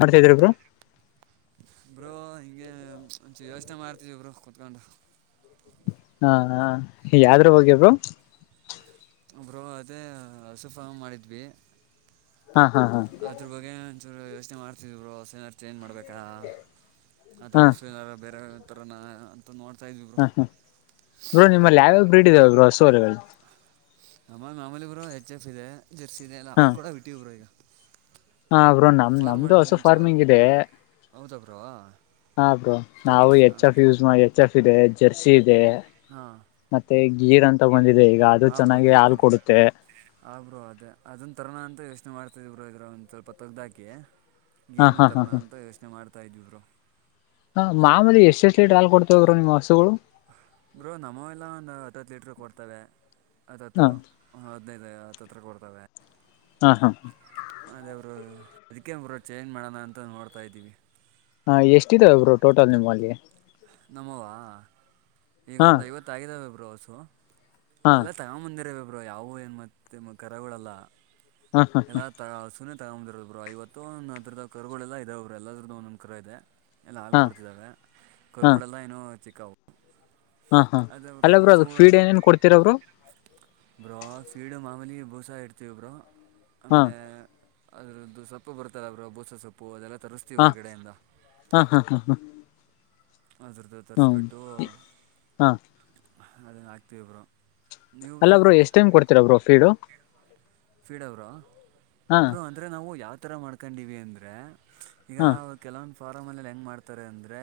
ಮಾಡ್ತಾದ್ರಬ್ರು [unintelligible] bro ಹಿಂಗೆ ಯೋಚನೆ ಮಾಡ್ತಾ ಇದೀನಿ ಬ್ರೊ ಕೂತ್ಕೊಂಡು ಹಾ ಯಾದ್ರ ಬಗ್ಗೆ ಬ್ರೋ. ಬ್ರೊ ಅದೇ ಹಸು ಫಾರ್ಂ ಮಾಡಿದ್ವಿ ಹಾ ಹಾ ಹಾ ಅದ್ರ ಬಗ್ಗೆ. ಯೋಚನೆ ಮಾಡ್ತಿದರು ಹಸನಾರು ಚೇಂಜ್ ಮಾಡ್ಬೇಕಾ ಅಥವಾ ಹಾ ಹಸುವನಾರು ಬೇರೆ. ತಾರಾನಾ. ಹಾ ಹ್ಮ ಬ್ರೋ ನಿಮ್ಮಲ್ಲಿ ಯಾವ್ಯಾಗ ಬ್ರೀಡಿದಾವ ಬ ಹಸುಗಳು [unintelligible] ಅಮ್ಮ ಮಾಮೂಲಿ ಇಬ್ರು ಹೆಚ್ ಎಫ್ ಇದೆ ಜರ್ಸಿ ಇದೆಲ್ಲ ಹಾ ಅಾಲ್ ಕೂಡ ಇಟ್ಟೀಬ್ರು ಈಗ ಹಾ ಅವರು ನಮ ನಮ್ದು ಹಸು ಫಾರ್ಮಿಂಗ್ ಇದೆ ಹೌದ ಬರು ಹ ಬ್ರೋ ನಾವು ಎಚ್ ಎಫ್ ಯೂಸ್ ಮಾಡ ಎಚ್ ಎಫ್ ಇದೆ ಜರ್ಸಿ ಇದೆ ಮತ್ತೆ ಗಿರ್ ಅಂತ ಬಂದಿದೆ ಈಗ ಅದು ಹಾ ಬ್ರೋ ಚೆನ್ನಾಗಿ ಹಾಲು ಗೀರ್ತಲಿ ಕೊಡುತ್ತೆ ಆ ಬ್ರೋ ಅದೇ ಅದನ್ ತರೋಣ ಅಂತ ಯೋಚನೆ ಮಾಡ ಇದ್ರ ಒಂದು ಸ್ವಲ್ಪ ತಗ್ದಾಕಿ ಹಾ ಗೀರ್ನ ಹಾ ಹಾ ತರೋ ಹಾ ಅಂತ ಯೋಚನೆ ಮಾಡ್ತಾ ಇದ್ವಿಬ್ರು ಹ ಮಾಮಲಿ ಎಷ್ಟ ಎಷ್ಟು ಲೀಟ್ ಹಾಲ್ ಕೊಡ್ತೋಗ್ರು ನಿಮ್ಮ ಹಸುಗಳು ಬ್ರೋ ನಮ ಎಲ್ಲ ಒಂದು ಹತ್ತುತ್ತು ಲೀಟರ್ ಕೊಡ್ತವೆ ಹಾ ಅದತ್ತು ಹದ್ನೈದು ತತ್ರ ಕೊಡ್ತವೆ ಹಾ ಹಾ ಹ ಅದೇ ಅವರು ಅದಕ್ಕೆೇ ಅವರು ಚೇಂಜ್ ಮಾಡೋಣ ಅಂತ ನೋಡ್ತಾ ಇದ್ದೀವಿ ಹಾ ಎಷ್ಟಾವ ಒಬ್ರು ಟೋಟಲ್ ನಿಮ್ಮಲ್ಲಿ ನಮ್ಮವಾ ಹಾ ಈಗೊಂದ್ ಐವತ್ ಆಗಿದಾವ ಬಬ್ರಸು ಹಾ ಎಲ್ಲಾ ತಗೊ ಬಂದಿರ ಯಾವ ಏನ್ ಮೆ ಕರಗಳಲ್ಲ ಹಾ ಹಾ ಎಲ್ಲ ಸುನೆ ತಗೊಂದಿರಲ್ ಬ್ರರು ಇವತ್ತು ಒಂದ ಅದ ಕ ಗಳೆಲ್ಲ ಇದಾವ್ರರು ಎಲ್ಲರದ್ದ ಒಂದೊಂದು ಕರ ಇದೆ ಎಲ್ಲ ಹಾಲು ಹಾ ಕೊಡ್ತಿದ್ದಾವೆ ಹಾ ಕರ್ಗಳುಗಳೆಲ್ಲ ಏನ ಚಿಕ್ಕವು ಹಾ ಹಾ ಅದರು ಅಲ್ಲ ಬ್ರೋ ಅದಕ್ ಹೊಸಗಡ ಫೀಡ್ ಏನೇನ್ ಕೊಡ್ತೀರಾ ಬ್ರೋ ಬ್ರಾಸೀಡು ಮಾಮಲಿ ಬೂಸ ಇಡ್ತೀವಬ್ರು ಹಾ ಆಮೇಲೆ ಅದರದ್ದು ಸೊಪ್ಪು ಬರ್ತಲ್ಲಬ್ರು ಬೂಸ ಸೊಪ್ಪು ಅದೆಲ್ಲ ತರಿಸ್ತೀವಿ ಹಾ ಹೊರಗಡೆಯಿಂದ ಹಾ ಹಾ ಹಾ ಹಾ ಅದರದ್ದು ತರಿಸಿಬಿಟ್ಟು ಹಾ ಅದನ್ನು ಹಾಕ್ತೀವಿಬರು ಅಲ್ಲಬ್ರು ಎಷ್ಟ್ ಟೈಮ್ ಕೊಡ್ತೀರಬ್ರು ಫೀಡು ಫೀಡ ಅವರು ಹಾ ಬರು ಅಂದರೆ ನಾವು ಯಾವ ಥರ ಮಾಡ್ಕೊಂಡಿವವಿ ಅಂದರೆ ಈಗ ಹಾ ಕೆಲವೊಂದು ಫಾರಂಲ್ಲಿಲ್ಲಿ ಹೆಂಗೆ ಮಾಡ್ತಾರೆ ಅಂದರೆ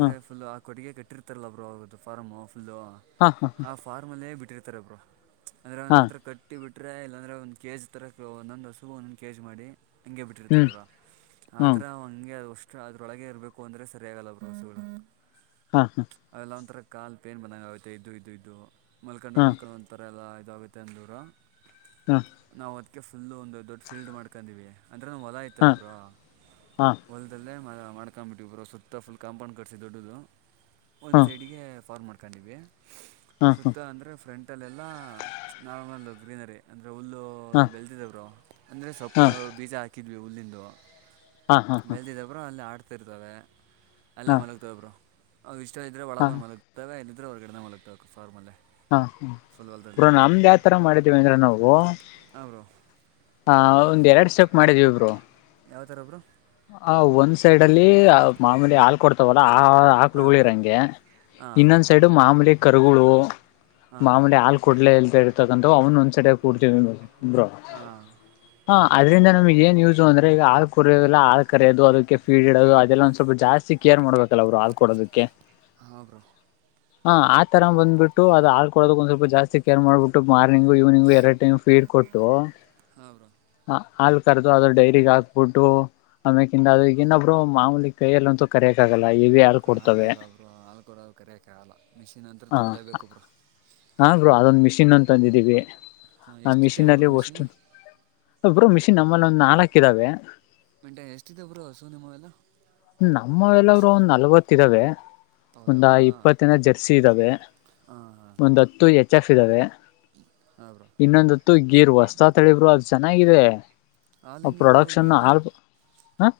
ಹಾ ಫುಲ್ ಕೊಡುಗೆ ಕಟ್ಟಿರ್ತಾರಲ್ಲಬ್ರುದು ಫಾರ್ಮ್ ಫುಲ್ಲು ಹಾ ಹಾ ಆ ಫಾರ್ಮಲ್ಲೇ ಬಿಟ್ಟಿರ್ತಾರೆ ಒಬ್ರು ಅಂದ್ರೆ ಹಾ ಒಂದ್ತ್ರ ಕಟ್ಟಿ ಬಿಟ್ರೆ ಇಲ್ಲಾಂದ್ರೆ ಒಂದ್ ಕೆಜಿ ತರ ಒಂದೊಂದ್ ಹಸು ಒಂದೊಂದ್ ಕೆಜಿ ಮಾಡಿ ಹಂಗೆ ಬಿಟ್ಟಿರ್ತಾರ ಹ್ಮ್ ಅವ್ರ ಹ್ಮ್ ಆತರ ಹಂಗೆ ಅ ಅಷ್ಟು ಅದ್ರೊಳಗೆ ಇರಬೇಕು ಅಂದ್ರೆ ಸರಿಯಗಲ್ಲ ಬಸುಗಳು ಹಾ ಹಾ ಅವೆಲ್ಲ ಒಂಥರ ಕಾಲ್ ಪೇನ್ ಬಂದಂಗ ಆಗುತ್ತೆ ಇದು ಇದು ಇದದು ಮಲ್ಕೊಂಡು ಹಾ ಮಲ್ಕೊಂಡು ಒಂಥರ ಎಲ್ಲ ಗುತ್ತೆ ಅಂದೂರ ಹಾ ನಾವು ಅದಕ್ಕೆ ಫುಲ್ ಒಂದು ದೊಡ್ಡ ಫೀಲ್ಡ್ ಮಾಡ್ಕೊಂಡಿವವಿ ಅಂದ್ರೆ ಹೊಲ ಆಯತಲ್ಲ ಹಾ ಬ್ರೋ ಹಾ ಹಾ ಹೊಲದಲ್ಲೇ ಮಾಡ್ಕೊ್ಂಬಿಟ್ಟಿ ಇಬ್ರು ಸುತ್ತ ಫುಲ್ ಕಾಂಪೌಂಡ್ ಕಟ್ಿಸಿ ದೊಡ್ಡದು ಒಂದು ಸೈಡಿಗೆ ಫ್ಮ ಮಾಡ್ ಕಣಿವ ಹಾ ಹಾ ಸುತ್ತ ಅಂದರೆ ಫ್ರಂಟಲ್ಲೆಲ್ಲ ನಾರ್ಮಲ್ಲ ಗ್ರೀನರಿ ಅಂದ್ರೆ ಹುಲ್ಲು ಬೆಳತಿದವರು ಅಂದ್ರರೆ ಸೊಪ್ಪ ಬೀಜ ಹಾಕಿದ್ವಿ ಹುಲ್ಲಿಂದು ಹಾ ಹಾ ಹಾ ಹಾ ಬೆಲ್ದಿದಬ್ರು ಅಲ್ಲಿ ಆಡ್ತ ಇರ್ತವೆ ಅಲ್ಲೇ ಹಾ ಮಲಗ್ತವಬ್ರು ಅವವು ಇಷ್ಟ ಇದ್ದೆ ಒಳಗ ಬಂದು ಮಲಗ್ತವೆಲ್ಲ ಇದ್ರೆ ಅವ್ರಗಡಡೆ ಮಲತವೆ ಫಾರ್ಮಲ್ಲೇ ಹಾ ಹ ಫುಲ್ ಬ್ರ ಹೊಲದಲ್ಲಿ ನಮ್ದ್ ಯಾವತರ ಮಾಡಿದ್ದೀವಿ ಅಂದ್ರ ನಾವು ಹಾಂ ಬ್ರೋ ಹಾ ಒಂದ್ ಎರಡು ಸೋಕ್ ಮಾಡಿದ್ವಿ ಇಬ್ರು ಯಾವ್ಥರ ಒಬ್ಬರು ಆ ಒಂದ್ ಸೈಡ್ ಅಲ್ಲಿ ಮಾಮೂಲಿ ಹಾ ಕೊಡ್ತವಲ್ಲ ಆ ಆಕ್ಲುಗಳ ಹಾಂ ಇರಂಗೆ ಹಾಂ ಇನ್ನೊಂದ್ ಸೈಡು ಮಾಮೂಲಿ ಕರುಗಳು ಹಾಂ ಮಾಮಡಿ ಹಾ ಕೊಡ್ಲೇ ಇಲ್ತ ಇರ್ತಕ್ಕಂಥ ಅವನು ಒಂದ್ಸಟ ಕೂಡ್ತೀವಿ ಬ್ರೋ ಹಾಂ ಹ ಅದ್ರಿಂದ ನಮಗೆ ಏನ್ ಯೂಸು ಅಂದ್ರೆ ಈಗ ಆ ಕುರಿ ಎಲ್ಲ ಹಾ ಕರೋದು ಅದಕ್ಕೆ ಫೀಡ್ ಇಡೋದು ಅದೆಲ್ಲ ಒಂದ ಸ್ವಲ್ಪ ಜಾಸ್ತಿ ಕೇರ್ ಮಾಡ್ಬೇಕು ಲ್ಲ ಅವರು ಆದ್ ಕೊಡೋದಕ್ಕೆ ಹಾಂ ಬ್ರೋ ಹಾ ಆ ತರ ಬಂದಬಿಟ್ಟು ಅದ ಹ ಆಳ್ಕಡೋದಕ್ ಒಂದ್ ಸ್ವಲ್ಪ ಜಾಸ್ತಿ ಕೇರ್ ಮಾಡಬಿಟ್ಟು ಇವ್ನಿಂಗು ಎರಡು ಟೈಮ್ ಫೀರ್ ಕೊಟ್ಟು ಹಾಂ ಬ್ರೋ ಹ ಹಾಲು ಕರೆದು ಅದ್ರ ಡೈಗ್ ಹಾಕ್ಬಿಟ್ಟು ಆಮ್ಯಕಿಿಂದ ಅ್ರಗ ಇನ್ನೊಬ್ಬರು ಮಾಮೂಲಿ ಕೈಯಲ್ಲ ಅಂತೂ ಕರೆಯಕ್ ಆಗಲ್ಲ ಇವೆ ಯಾರು ಕೊಡ್ತವೆ ಹಾಗಲ್ಲಬ್ರು ಹಾಲು ಕೊಡಲು ಕರಕ್ಕೆೆ ಆಲ್ಲ ಮಿಷಿನ್ ಅಂತತ್ರ ತರಲೇಬೇಕುೊಬ್ರು ಹಾರರು ಅದೊಂದ ಮಿಷಿನ್ ಅಂತ ತಂದವಿ ಹಾಂ ಆ ಎಷ್ಟಿಟ್ಟಿರ ಮಿಷಿನ್ಲ್ಲಿ ಬ್ರೋ ಒ ಮಿಷಿನು ಮಿಷ ನಮ್ಮಲ್ಲಿ ಒಂದು ನಾಲ್ಕು ಇದ್ದಾವೆ ಮೆಂಟೆ ಎಷ್ಟಿದೆ ಬ್ರೋ ಹಸು ನಿಮ್ಮವೆಲ್ಲ ನಮ್ಮ ಎಲ್ಲರು ಒಂದ್ ನಲ್ವತ್ ಇದಾವೆ ಹೌದಾ ಒಂದ ಬ್ರೋ ಹಾಂ ಇಪ್ಪತ್ತಿನ ಜರ್ಸಿ ಇದ್ದಾವೆ ಹಾಂ ಒಂದ್ ಹಾಂ ಹತ್ತು ಎಚ್ ಎಫ್ ಇದ್ದಾವೆ ಹಾಂ ಬ್ರೋ ಇನ್ನೊಂದತ್ತು ಗೀರ್ ವಸ್ತಾ ತಳಬರು ಅದು ಜೆನ ಹಾಲು [unintelligible] ಹೆಂಗೆ ಬ್ರೋ ಪ್ರೊಡಕ್ಷನ್ ಗೀರ್ದು ಹ ಹ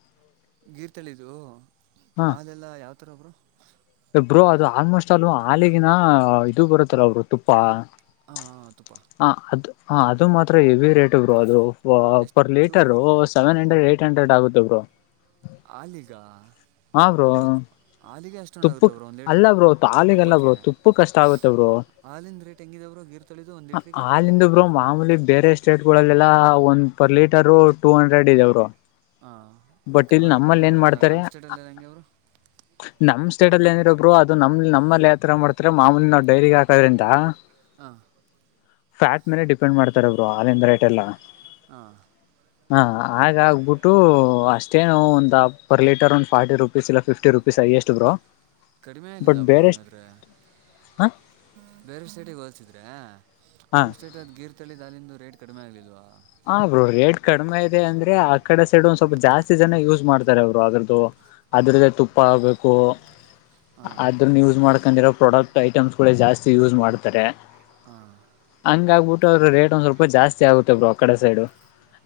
ಗೀರ್ ತಳಿದು ಆದೆಲ್ಲ ಯಾವತರ ಒಬ್ರು ಒಬ್ರು ಅದು ಆಲ್ಮೋಸ್ಟ್ ಅಲ್ಲೂ ಹಾಲಗಿನ ಇದು ಬರುತ್ತಲ್ಲ ಒಬ್ರು ತುಪ್ಪ ಹಾ ತುಪ್ಪ ಹ ಅದು ಹ ಅದು ಮಾತ್ರ ಎವಿ ರೇಟ್ ಬರು ಅದು ಪರ್ ಎಷ್ಟು litre bro seven hundred eight hundred ಆಗುತ್ತ ಬ್ರೋ ಆಲಿಗ ಹಾ ಬ್ರೋ ತುಪ್ಪ ಅಷ್ಟೊಂದಾಗುತ್ತಾ ಬ್ರೋ ಒಂದು ಲೀಟ್ರು ಅಲ್ಲ ಬ್ರೋ ತಾಲಿಗೆಲ್ಲ ಬ್ರೋ ತುಪ್ಪ ಕಷ್ಟ ಆಗುತ್ತೆ ಬ್ರೋ ಹಾಲಂದ ರೇಟ್ ಹೆಂಗಿದವರು ಗೀರು ತೊಳಿದು ಒಂದುಟರಿಗೆ ಹಾಲಿಂದ ಮಾಮೂಲಿ ಬೇರೆ ಸ್ಟೇಟ್ ಲ್ಲಲ್ಲಾ ಒಂದ್ ಪರ್ ಲೀಟರ್ ಟೂ ಹಂಡ್ರೆಡ್ ಇದೆವರು ಹಾ ಕರ್ನಾಟಕ ಅಲ್ಲ ಮಾಡ್ತಾರೆ ನಾಮ್ ಸ್ಟೇಟ್ ಅಲ್ಲಲ್ಲ ಹೆಂಗಗೆ ಅವರು ನಮ್ ಸೇಟ್ಲ್ಲಿ ಏನಿರಬ್ರು ಅದು ನಮ್ ನಮ್ಮಲ್ಲಿ ಯಾವ ತರ ಮಾಡ್ತಾರೆ ಮಾಮೂಲಿ ನಾವು ಡೈರಿಗೆ ಹಾಕೋದ್ರಿಂದ ಹ ಫ್ಯಾಟ್ ಮೇಲೆ ಡಿಪೆಂಡ್ ಮಾಡ್ತಾರಬ್ರು ಅಲ್ಲಿಂದ ರೇಟ್ ಎಲ್ಲ ಹಾ ಹಾ ಆ ಆಗ್ಬಿಟ್ಟು ಅಷ್ಟೇ ನಾವು ಒಂದ ಪರ್ ಲೀಟರ್ ಒಂದ್ ಫಾರ್ಟಿ ರುಪೀಸ್ ಇಲ್ಲ ಫಿಫ್ಟಿ ರುಪೀಸ್ ಅಯ ಎಷ್ಟ ಬ್ರೋ ಕಡಿಮೆ ಏನಿಲ್ಲ ಬಟ್ ಒಬ್ರು ಬೇರೆ ಹಂಗಾದ್ರೆ ಹ ಬೇರೆ ಸೈಟಿಗೆ ಹೋಲ್ಸಿದ್ರೆ ಹ ನಮ್ ಸ್ಟೇಟ್ ಅದ್ ಗೀರ್ ತಳಿ ದಾಲಂದು ರೇಟ್ ಕಡಿಮೆ ಆಗ್ಲಿಲ್ವಾ ಹ ಅವರು ರೇಟ್ ಕಡಿಮೆ ಇದೆ ಅಂದ್ರೆ ಆ ಕಡೆ ಸೈಡ್ ಒಂದ್ ಸ್ವಲ್ಪ ಜಾಸ್ತಿ ಜನ ಯೂಸ್ ಮಾಡ್ತಾರೆ ಅವರು ಅದ್ರದ್ದು ಅದ್ರಲ್ಲ ತುಪ್ಪ ಆಗ್ಬೇಕು ಹಾಂ ಅದ್ರನ್ನ ಯೂಸ್ ಮಾಡ್ಕೊಂಡಿರ ಪ್ರಾಡಕ್ಟ್ ಐಟಮ್ಸ್ ಜಾಸ್ತಿ ಯೂಸ್ ಮಾಡ್ತಾರೆ ಹಾ ಹಂಗ ಆಗ್ಬಿಟ್ಟುರ ರೇಟ್ ಒಂದ್ ಸ್ವಲ್ಪ ಜಾಸ್ತಿ ಆಗುತ್ತೆ ಬ್ರರು ಕಡೆ ಸೈಡು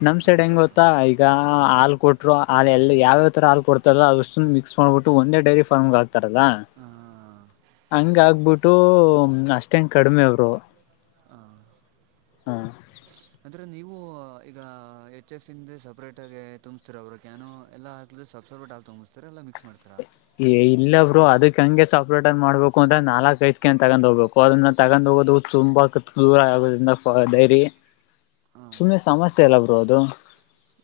ನಮ್ ಸೈಡ್ ಹೆಂಗ ಹೌದಾ ಬ್ರೋ ಗೊತ್ತಾ ಈಗ ಹಾಂ ಹಾಲ್ ಕೊಟ್ರು ಹಲ್ ಎಲ್ಲ ಯಾವ್ಯಾವ ತರ ಹಾಲ್ಡ್ತಲ್ಲ ಅಷ್ಟ ಮಿಸ್ ಮಾಡಬಟ್ಟು ಒಂದ ಡೈರಿ ಫಾರ್ಗೆ ಹಾ ರಲ್ಲ ಹಾಂ ಹಂಗ ಆಗ್ಬಿಟ್ಟು ಅಷ್ಟೇ ಹೆಂಗ ಕಡಿಮೆ ಅವರು ಹ ಹ ಅಂದ್ರೆ ನೀವು ಈಗ ಎಚ್ ಎಫ್ ಇಂದ ಸಪ್ರೇಟ್ ಆಗ ತುಂಬ್ತೀರ ಅವರು ಕಾನೋ ಎಲ್ಲ ಹಾಕ್ ಸಬ್ಸಪ್ರೇಟ್ ಆಗಿ ತುಂಬ್ತಾರೆ ಎಲ್ಲ ಮಿಕ್ಸ್ ಮಾಡ್ತೀರಾ ಇಲ್ಲಬ್ರು ಅದಕ್ ಹಂಗೆ ಸಪ್ರೇಟ್ ಅನ್ ಮಾಡ್ಬೇಕು ಅಂದ್ರೆ ನಾಲ್ಕ ಐಧು ತಗೊಂಡ ಹೋಗಬೇಕು ಅದನ್ನ ತಗೊಂಡ್ ಹೋಗ ಹ ತುಂಬಾ ದೂರ ಆಗದ್ರಿಂದ ಡೈರಿ ಹಾಂ ಸುಮ್ಮನೆ ಸಮಸ್ಯೆ ಎಲ್ಲ ಬ್ರೋ ಅದು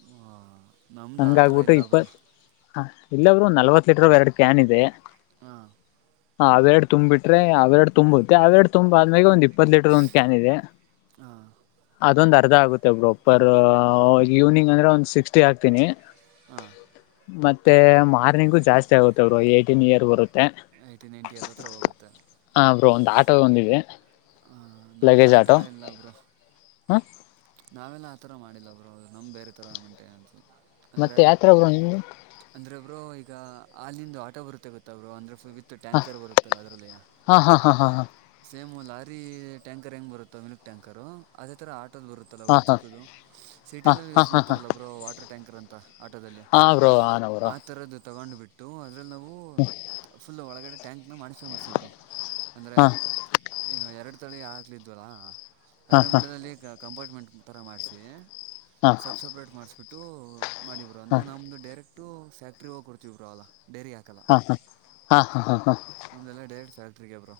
ಹಾಂ ನಮ್ಮದು ಆ ಥರ ಹಂಗಗ್ಬಿಟ್ಟು ಇಲ್ಲ ಬ್ರೋ ಇಪ್ಪತ್ ಇಲ್ಲಬ್ರು ಒಂದು ನಲ್ವತ್ ಲೀಟರ್ ಎರಡು ಕ್ಯಾನ್ ಇದೆ ಹಾ ಹ ಅವೆರಡು ತಂಬ್ಬ ಬಿಟ್ರೆರಡು ತುಂಬಬುತ್ತೆ ಅವೆರಡು ತುಂಬ ಆದ್ಮೇೆ ಒಂದಿ ಇಪ್ಪ ಲೀಟರ್ ಒಂದು ಕ್ಯಾನ್ ಇದೆ ಹಾಂ ಅದೊಂದ ಸದಾ ಆಗುತ್ತೆ ಬೋಪರ್ ಈವ್ನಿಂಗ್ ಅಂದ್ರೆ ಒಂದ್ ಸಿಕ್ಸ್ಟಿ ಹಾಗ್ತೀನಿ ಹ ಮತ್ತೆ ಮಾರ್ನಿಂಗು ಜಾಸ್ತಿ ಆಗುತ್ತ ಅವರು ಏಟೀನ್ ಇಯರ್ ಬರುತ್ತೆ ಏಯ್ಟಿ ನೈಂಟಿ ಹತ್ತತ್ರ ಮತ್ತ ಹೋಗುತ್ತೆ ಹ ಬ್ರೋ ಒಂದು ಆಟೋ ಒಂದಿದೆ ಹ ನಮ್ದು ಲಗೇಜ್ ಆ ಥರ ಆಟೋ ಎಲ್ಲ ಬರು ಹ ನಾವೆಲ್ಲ ಆತರ ಮಾಡಿಲ್ಲ ಬ್ರೋ ನಮ ಬೇರೆ ಥರ ಮಂಂತೆೆ ಅಂತು ಮತ್ತೆ ಯತ್ರಬ್ರು ನಿ್ದು ಅಂದರೆ ಈಗ ಅಲ್ಲಿಂದ ಆಟೋ ಬರುತ್ತೆ ಗೊತ್ತ ಅವರು ಅಂದ್ರೆ ವಿತ್ತು ಟ್ಯಾಂಕರ್ ಬರುತ್ತಲ್ಲ ಅದರಲ್ಲಿಯ ಹಾ ಹಾ ಹಾ ಹಾ ಸೇಮ್ ೀ ಟ್ಯಾಂಕರ್ ಹೆಂಗ್ ಬರುತ್ತೋ ಮಿಲ್ಕ್ ಟ್ಯಾಂಕರ್ ಅದೇ ತರ ಆ ಆಟೋದು ಬರುತ್ತಲ್ಲ ಹಾ ಒಬ್ರು ಹಾ ಹಾ ಚಿಕ್ಕದು ಸಿಟಿಯಲ್ಲೆಲ್ಲಿ ಹಾ ಹಾ ಯೂಸ್ ಹಾ ಹಾ ಮಾಡ್ತಾರಲ್ಲ ಒಬ್ರು ವಾಟರ್ ಟ್ಯಾಂಕರ್ ಅಂತ ಆಟೋದಲ್ಲಿ ಹಾ ಬ್ರೋ ಆನ ಬ್ರೋ ಆ ತರದ್ದು ತಗೊಂಡ್ ಬಿಟ್ಟು ಅದ್ರಲ್ಲಿ ನಾವು ಫುಲ್ ಒಳಗಡೆ ಟ್ಯಾಂಕ್ನ ಮಾಡಿಫೈ ಮಾಡ್ಿಸಿದರು ಅಂದರೆ ಹಾ ಈಗ ಎರಡು ತಳಿ ಆಗ್ಲಿದ್ವಲ್ಲ ಹಾ ಆದದರೆ ಹಾ ಮಿಡದಲ್ಲಿ ಕ ಕಂಪಾರ್ಟ್ಮೆಂಟ್ ಥರ ಮಾಡಿಸಿ ಹಾ ಹಾ ಸಬ್ಸಪ್ರೇಟ್ ಮಾಡಿಸ್ಬಿಟ್ಟು ಮಾಡಬರು ಹಾ ಹಾ ಅಂದ್ರೆ ನಮದು ಡೈರೆಕ್ಟ್ ಟ್ಟು ್ಯಾಕ್ಟರಿ ಹೋಗ ಕೊಡ್ತವಿಿರಾಲಲ್ಲ ಹಾ ಹಾ ಹಾ ಹಾ ಹಾ ಹಾ ಕ ಬ್ರೋ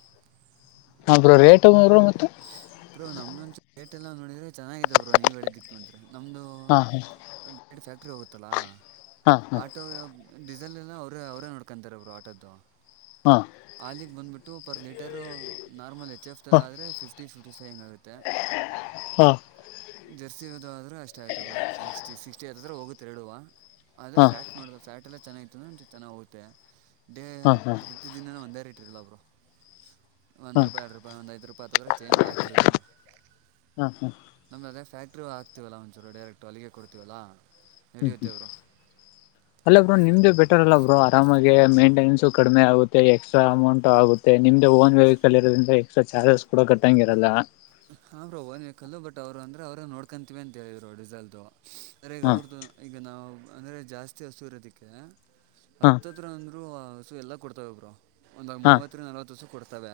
ಅ ರೇಟ ಬ್ರೋ ನಮ್ದೊಂದುೇಟ್ ಎಲ್ಲ ನೋಡಿದ್ರೆ ಚೆನ್ನಿದ ಬ್ರೋ ನೀವ್ ಹೇಳಿದ್ದಿಕ್ ನೋಡಿದ್ರೆ ನಮ್ಮದು ಹಾ ಹಾ ಡು ಫ್ಯಾಕ್ಟ್ರಿ ಹೋಗುತ್ತಲ್ಲ ಹಾ ಆಟೋ ಡಿಸೆಲ್ ಎಲ್ಲ ಅವ್ರರು ಅವರೇ ನೋಡ್ಕೊಂತಾರೆ ಅವರು ಆಟೋದ್ದು ಹಾ ಹಾಲಗ್ ಬಂದ್ಬಿಟ್ಟು ಪರ್ ಲೀಟರ್ ನಾರ್ಮಲ್ ಐತಿ ಎಚ್ ಎಫ್ ಹಾ ಎಲ್ಲ ಆದರೆ ಫಿಫ್ಟಿ ಫಿಫ್ಟಿ ಫೈ್ ಹೆಂಗಾಗುತ್ತೆ ಹಾ ಹಾ ಹಾ ಜರ್ಸಿದ ಆದ್ರೆಷ್ಟ ಆಯ್ತ ಸಿ ಸಿಟ ಅದ ಹತ್ರ ಹೋಗುತ್ತೆರಡುವ ಅರೆ ಹಾ ಫ್ಯಾಟ್ ನೋಡ್ದ ಫ್ಯಾಟ್ ಎಲ್ಲ ಚೆನ್ನಾಗಿತ್ತು ಅಂದ ಚೆನ್ನಾಗಿ ಹೋಗುತ್ತೆ ಹಾ ಹಾ ಪ್ರೃದ್ಧ ಒಂದೇ ರ ಇಟ್ ಇಲಲ್ಲಬ್ರು ಒಂದು ಹಾ ರೂಪಾಯಿ ಎರಡು ರೂಪಾಯಿ ಒಂದ ಐದು ರೂಪಾಯಿ ಹತ್ತದ್ರೆ ಚೇಂಜ್ ಆಗ್ತಿರುತ್ತೆರು ಹಾ ಹ್ಮ್ ನಮ್್ದ ಅದೇ ಫ್ಯಾಕ್ಟ್ರಿ ಹಾಕ್ತಿವಲ್ಲ ಒಂಚೂರು ಡೈರೆಕ್ಟ್ ಅಲಿಗೆ ಕೊಡ್ತಿೀವಲ್ಲಾ ಹ್ಮ್ ಹ್ಮ್ ಅಲ್ಲ ಬ್ರೋ ನಿಮ್ದೇ ಬೆಟಾರಲ್ಲ ಬ್ರೋ ತಮಗೆ ಮೈಂಟೆನೆನ್ಸು ಕಡಿಮೆ ಆುತ್ತೆ ಎಕ್ಸ್ಟ್ರಾ ಅಮೌಂಟ್ ಆಗುತ್ತೆ ನಿಮ್ದೆ ಓನ್ ವೆಹಕ್ಲ್ಲಿ ಇರದ್ರಿಂದ ಎಸ್ಟಾ ಚಾರ್ಸ್ ಕೂಡ ಕಟ್ಟಂಗ ಇರಲ್ಲ ಹಾ ಬ್ರೋ ಓನ್ ವೇಕಲ್ಲ ಬಟ್ ಅವರುಂದ್ರೆ ಅವ್ರ ನೋಡ್ಕೊಂತೀವಿ ಅಂತ ಹೇಳಿದ್ರು ರಿಸಲ್ಟ್ ಅ್ರ ಈಗ ಹಾಂ ಅವ್ರದು ಈಗ ನಾವು ಅಂದ್ರೆ ಜಾಸ್ತಿ ಹಸೂರದಿಕ್ಕೆ ಹಾಂ ಹತ್ತತ್ರಂದ ಇ ಹಸು ಎಲ್ಲಾ ಕೊಡ್ತವೆ ಒಬ್ರು ಒಂದ ಹಾಂ ಮೂವತ್ತ ನಲ್ವತ್ತು ಹಸು ಕೊಡ್ತವೆ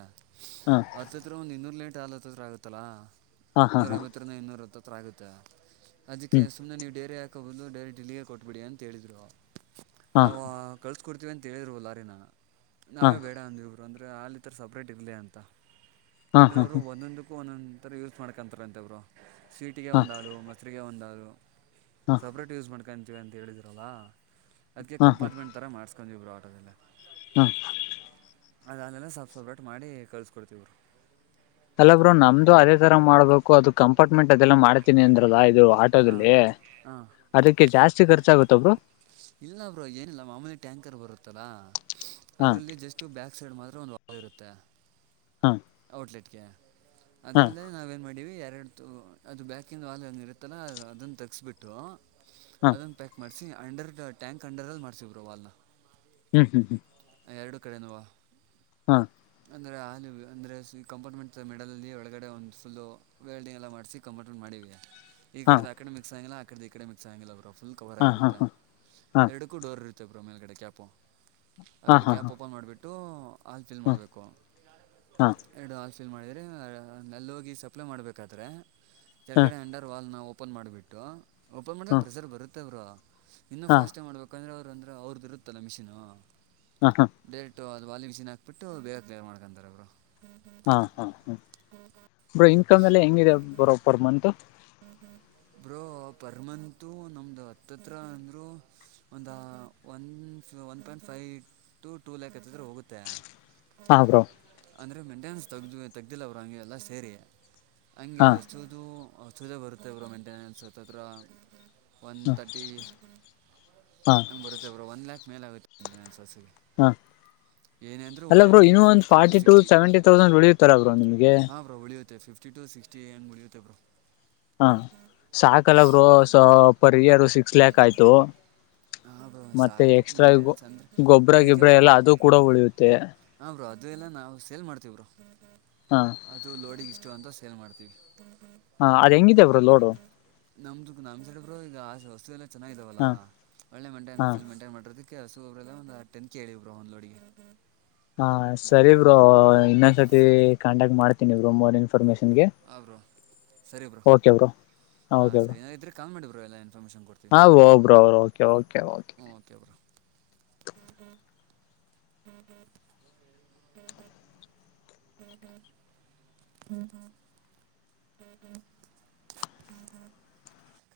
ಹತ್ತತ್ರ ಒಂದಂದು ಇನ್ನೂರು ಲೇಟ್ ಆಲತ್ತತ್ರ ಆಗುತ್ತಲ್ಲಾ ಹಾಂ ಹಾಂ ಹಾಂ ನೂರ ಹಾಂ ಐವತ್ತರಂದ ಇನ್ನೂರ ಹತ್ತ ಹತ್ರರ ಆಗುತ್ತೆ ಅದಕ್ಕೆ ಹ್ಞೂ ಸುಮ್ಮನೆ ನೀವು ಡೈರಿ ಹಾಕೋಬೋದು ಡೈರಿ ಡಿಲರ್ ಕೊಟ್ಬಿಡಿ ಅಂತ ಹೇಳ್ರು ಹಾಂ ನಾವು ಕಳ್ಸ್ಕೊಡ್ತೀವಿ ಅಂತೇಳಿದ್ರುವಲ್ಲಾರಿ ನಾನು ಹಾಂ ನಾವೇ ಬೇಡ ಅಂದ ಅಂದ್ರೆ ಅಲ್ಲಿ ತರ ಸಪ್ರೇಟ್ ಇರ್ಲಿ ಅಂತ ಹಾಂ ಅಂದ್ರೆ ಹಾಂ ಅವರು ಹಾಂ ಒಂದೊಂದು ೋ ಒನ್ಂತರ ಯೂಸ್ ಮಾಡ್ಕೊಂತಾರಂತಬ್ರು ಸ್ವೀಟಿಗೆ ಒಂದಾಲು ಮೊಸರಿಗೆ ಒಂದಾಲು ಹಾಂ ಸಪ್ರೇಟ್ ಯೂಸ್ ಮಾಡ್ಕಂತೀವಿ ಅಂತ ಹೇಳಿದ್ರಲ್ಲಾ ಅದ್ಕ್ಕೆ ಕಂಪಾರ್ಟ್ಮೆಂಟ್ ತರ ಮಾಡ್ ಕಂಜ ಬುಾತ ಹಾ ಅದ ಅಲ್ಲೆಲ್ಲ ಸಬ್ ಸಪ್ರೇಟ್ ಮಾಡಿ ಕಳ್ಸ್ಕೊಡ್ತವರು ಎಲ್ಲರು ನಮ್ದು ಅದೇ ತರ ಮಾಡ್ಬೇಕು ಅದು ಕಂಪಾರ್ಟ್ಮೆಂಟ್ ಅದೆಲ್ಲ ಮಾಡತೀನಿ ಅಂದ್ರದ್ ಇದು ಹಾಂ ಆಟೋದಲ್ಲಿ ಹಾಂ ಅದಕ್ಕೆ ಜಾಸ್ತಿ ಖರ್ಚಾಗುತ್ತೊಬ್ರು ಇಲ್ಲ ಬ್ರೋ ನಿಲ್ಲ ಮಾಮೂಲಿ ಟ್ಯಾಂಕರ್ ಬರುತ್ತೆ ಹಾಂ ಅದರಲ್ಲಿ ಜಸ್ಟು ಬ್ಯಾಕ್ ಸೈಡ್ ಮಾತ್ರ ಒಂದು ವ ಇರುತ್ತೆ ಹಾ ಔಟ್ಲೆಟ್ಗೆ ಅದರಲ್ಲೇ ನಾವೇಏನು ಮಾಡೀವಿ ಎರಡು ಅದು ಬ್ಯಾಕಂದು ವಾಲ್ ಇರುತ್ತೆ ಅದನ್ನ ತಗಸ್ಬಿಟ್ಟು ಹಾಂ ಅದನ್ನ ಪ್ಯಾಕ್ ಮಾಡ ಮಾಡಿಸಿಿ ಅಂಡರ್ ಟ್ಯಾಂಕ್ ಅಂಡರಲ್ಲಿ ಮಾಡ್ಸ ಬೋ ವಲ್ನ ಹ್ಮ್ ಹ್ಮ್ ಹ್ಮ್ ಎರಡು ಕಡೆನುವಾ ಹಾ ಅಂದರೆೆ ಆಲ ಅಂದರೆ ಕಂಪಾರ್ಟ್ಮೆಂಟ್ ಮಿಡಲಲ್ಲಿ ಒಳಗಡೆ ಒಂದು ಫು ವೆಲ್ಡಿಂಗ್ ಎಲ್ಲ ಮಾಡಿಸಿ ಕಂಪಾರ್ಟ್ಮೆಂಟ್ ಮಾಡಿವವಿ ಈ ಹಾಂ ಕಡೆ ಆ ಕಡೆ ಮಿಕ್ಸ್ ಆಗಂಗಿಲ್ಲ ಆ ಕಡೆ ಈ ಕಡೆ ಮಿಕ್ಸ್ ಆಗಂಗಿಲ್ಲ ಅವ್ರ ಫುಲ್ ಕವರ್ ಹಾಂ ಹಾಂ ಹಾಂ ಆಗಿರುತ್ತೆ ಹಾಂ ಹಾಂ ಎರಡಕ್ಕೂಡರ್ ಇರುತ್ತೆ ಮತ್ತಬರು ಮೇಲುಗಡೆ ಕ್ಯಾಪು ಹಾಂ ಅಗಡೆ ಹಾಂ ಹಾಂ ಕ್ಯಾಪ್ ಓಪನ್ ಮಾಡಿಬಿಟ್ಟು ಆಲ್ ತಿಲ್ ಹಾಂ ಮಾಡ್ಬೇಕು ಹಾಂ ಎರಡು ಆ ಫಿಲ್ ಮಾಡಿದ್ರ ನಲ್ಲಿ ಹೋಗಿ ಸಪ್ಲ ಮಾಡ್ಬೇಕಾದ್ರೆ ಹಾಂ ಕೆಳಗಡೆ ಅಂಡರ್ ವಾಲ್ ನ ಓಪನ್ ಮಾಡಿಬಿಟ್ಟು ಓಪನ್ ಮಾಡಿದಾಗೆ ಹಾಂ ಪ್ರೆಸರ್ ಬರುತ್ತೆ ಅವರು ಇನ್ನೂ ಹಾಂ ಫಾಸ್ಟಾಗಿ ಮಾಡ್ಬೇಕಂದ್ರೆ ಅವ್ರು ಅಂದ್ರೆ ಅವ್ರದ ಇರುತ್ತಲ್ಲ ಮಿಷಿನ್ ಹಾ ಹಾ ಅದು ಬಾಲಿ ಮಿಷನ್ ಹಾಕ್ಬಿಟ್ಟು ಬೇರೆ ಕಲೇರ್ ಮಾಡ್ಕಂತಾರೆ ಅವರು ಹಾ ಹಾ ಹಾ ಬ್ರ ಇನ್ಕಮ್ ಎಲ್ಲ ಹೆಂಗಿದೆ ಬರೋ ಪರ್ ಮಂತ್ ಬ್ರೋ ಹ ಪರ್ ಮಂತು ನಮ್ದು ಹತ್ತತ್ರಿ ಅಂದರೂ ಒಂದು ಒನ್ ಒನ್ ಪಾಯಿಂಟ್ ಫ ಫೈವ ಟು ಟೂ ಲ್ಯಾಕ್ ಹತ್ತದ್ರೆ ಹೋಗುತ್ತೆ ಹಾ ಬ್ರೋ ಅಂದರೆ ಮೇಂಟೆನೆನ್ಸ್ ತೆಗ್ದ ತೆಗ್ದಿಲ್ಲ ಅವರು ಹಂಗೆ ಎಲ್ಲ ಸೇರಿ ಹಂಗೆ ಹಾ ಹಸದು ಛದ ಬರುತ್ತೆ ಇ ಬರು ಮೈಂಟೆನೆೆನ್ಸ್ ತತ್ರ ಒನ್ ಹ ತರ್ಟಿ ಹಾ ಹಂಗ್ ಬರುತ್ತೆ ಬ್ರ ಒನ್ ಲ್ಯಾಕ್ ಮೇಲೆ ಆಗುತ್ತೆ ಹಸುಗೆ ಹಾ ಏನೇ ಅಂದರೂ ಅಲ್ಲ ಉಳಿಯೋದು ಬ್ರೋ ನಮ್ಮದು ಇನ್ನು ಒಂದು fifty forty to sixty seventy thousand ಉಳಿಯತಾರ ಬ್ರೋ ನಿಮ್ಗೆ ಹಾಂ ಬ್ರೋ ಉಳಿಯುತ್ತೆ ಫಿಫ್ಟಿ ಸಿಕ್ಸ್ಟಿಏನ್ ಮುಡುತ್ತೆ ಬೋ ಹಾ ಸಾಕಲ್ಲಬ್ರು ಪರ್ ಇಯರ್ ಸಿಕ್ಸ್ ಲ್ಯಾಕ್ ಆಯ್ತು ಹಾಂ ಬ್ರೋ ಮತ್ತೆ ಸಾಕು ಎಕ್ಸ್ಟ್ರಾ ಮೇಂಟೆನೆನ್ಸ್ ಅಂದರೆ ಗೊಬ್ಬ್ರ ಗಿಬ್ಬ್ರ ಎಲ್ಲ ಅದು ಕೂಡ ಉಳಿಯುತ್ತೆ ಹಾ ಬರು ಅದು ಎಲ್ಲ ನಾವು ಸೇಲ್ ಮಾಡ್ತೀವರು ಹಾ ಅದು ಲೋಡಿಗ್ ಇಷ್ಟು ಅಂತ ಸೇಲ್ ಮಾಡ್ತೀವಿ ಹಾ ಅದ್ ಹೆಂಗಿದೇ ಬರು ಲೋಡು ನಮ್ದು ನಮ್ ಸೈಡ್ಬ್ರು ಈಗ ವಸ್ಎಲ್ಲ ಚನ್ನಿದಾವಲ್ಲ ಹಾ ಒಳ್ಳೆ ಹಾ ಮೈಂಟೈನ್ಸ್ ಮೈಂಟೈನ್ ಮಾಡಿರದ ಕೆಲಸಗ ಒಬ್ಬ್ರಲ್ಲ ಒಂದ್ ಆಟ್ಟಟನ್ ಕೇಳಿ್ರ ಒಂದೊೋಗೆ ಹಾ ಸರಿ ಬ್ರೋ ಇನ್ನೊಂದ್ಸತಿ ಕಾಂಟ್ಯಾಕ್ಟ್ ಮಾಡ್ತೀನಿ ಬರು ಮೊ ಇನ್ಫಾರ್ಮೇಶನ್ ನಗೆ ಹಾಂ ಓಕೆ ಬರು ಹಾ ಸರಿ ಇದ್ರೆ ಕಾಲ್ ಮಾಡಿಬ್ರೋ ಎಲ್ಲ ಇನ್ಫಾರ್ಮೇಷನ್ ಕೊಡ್ತೀವಿ ಹಬ್ರಬ ಹ್ಮ ಹ್ಮ ಹ್ಮ ಹ ಹ್ಮದ ಪೇ ಹ ಹ ಹ ಪೇ ಹಡು ಹ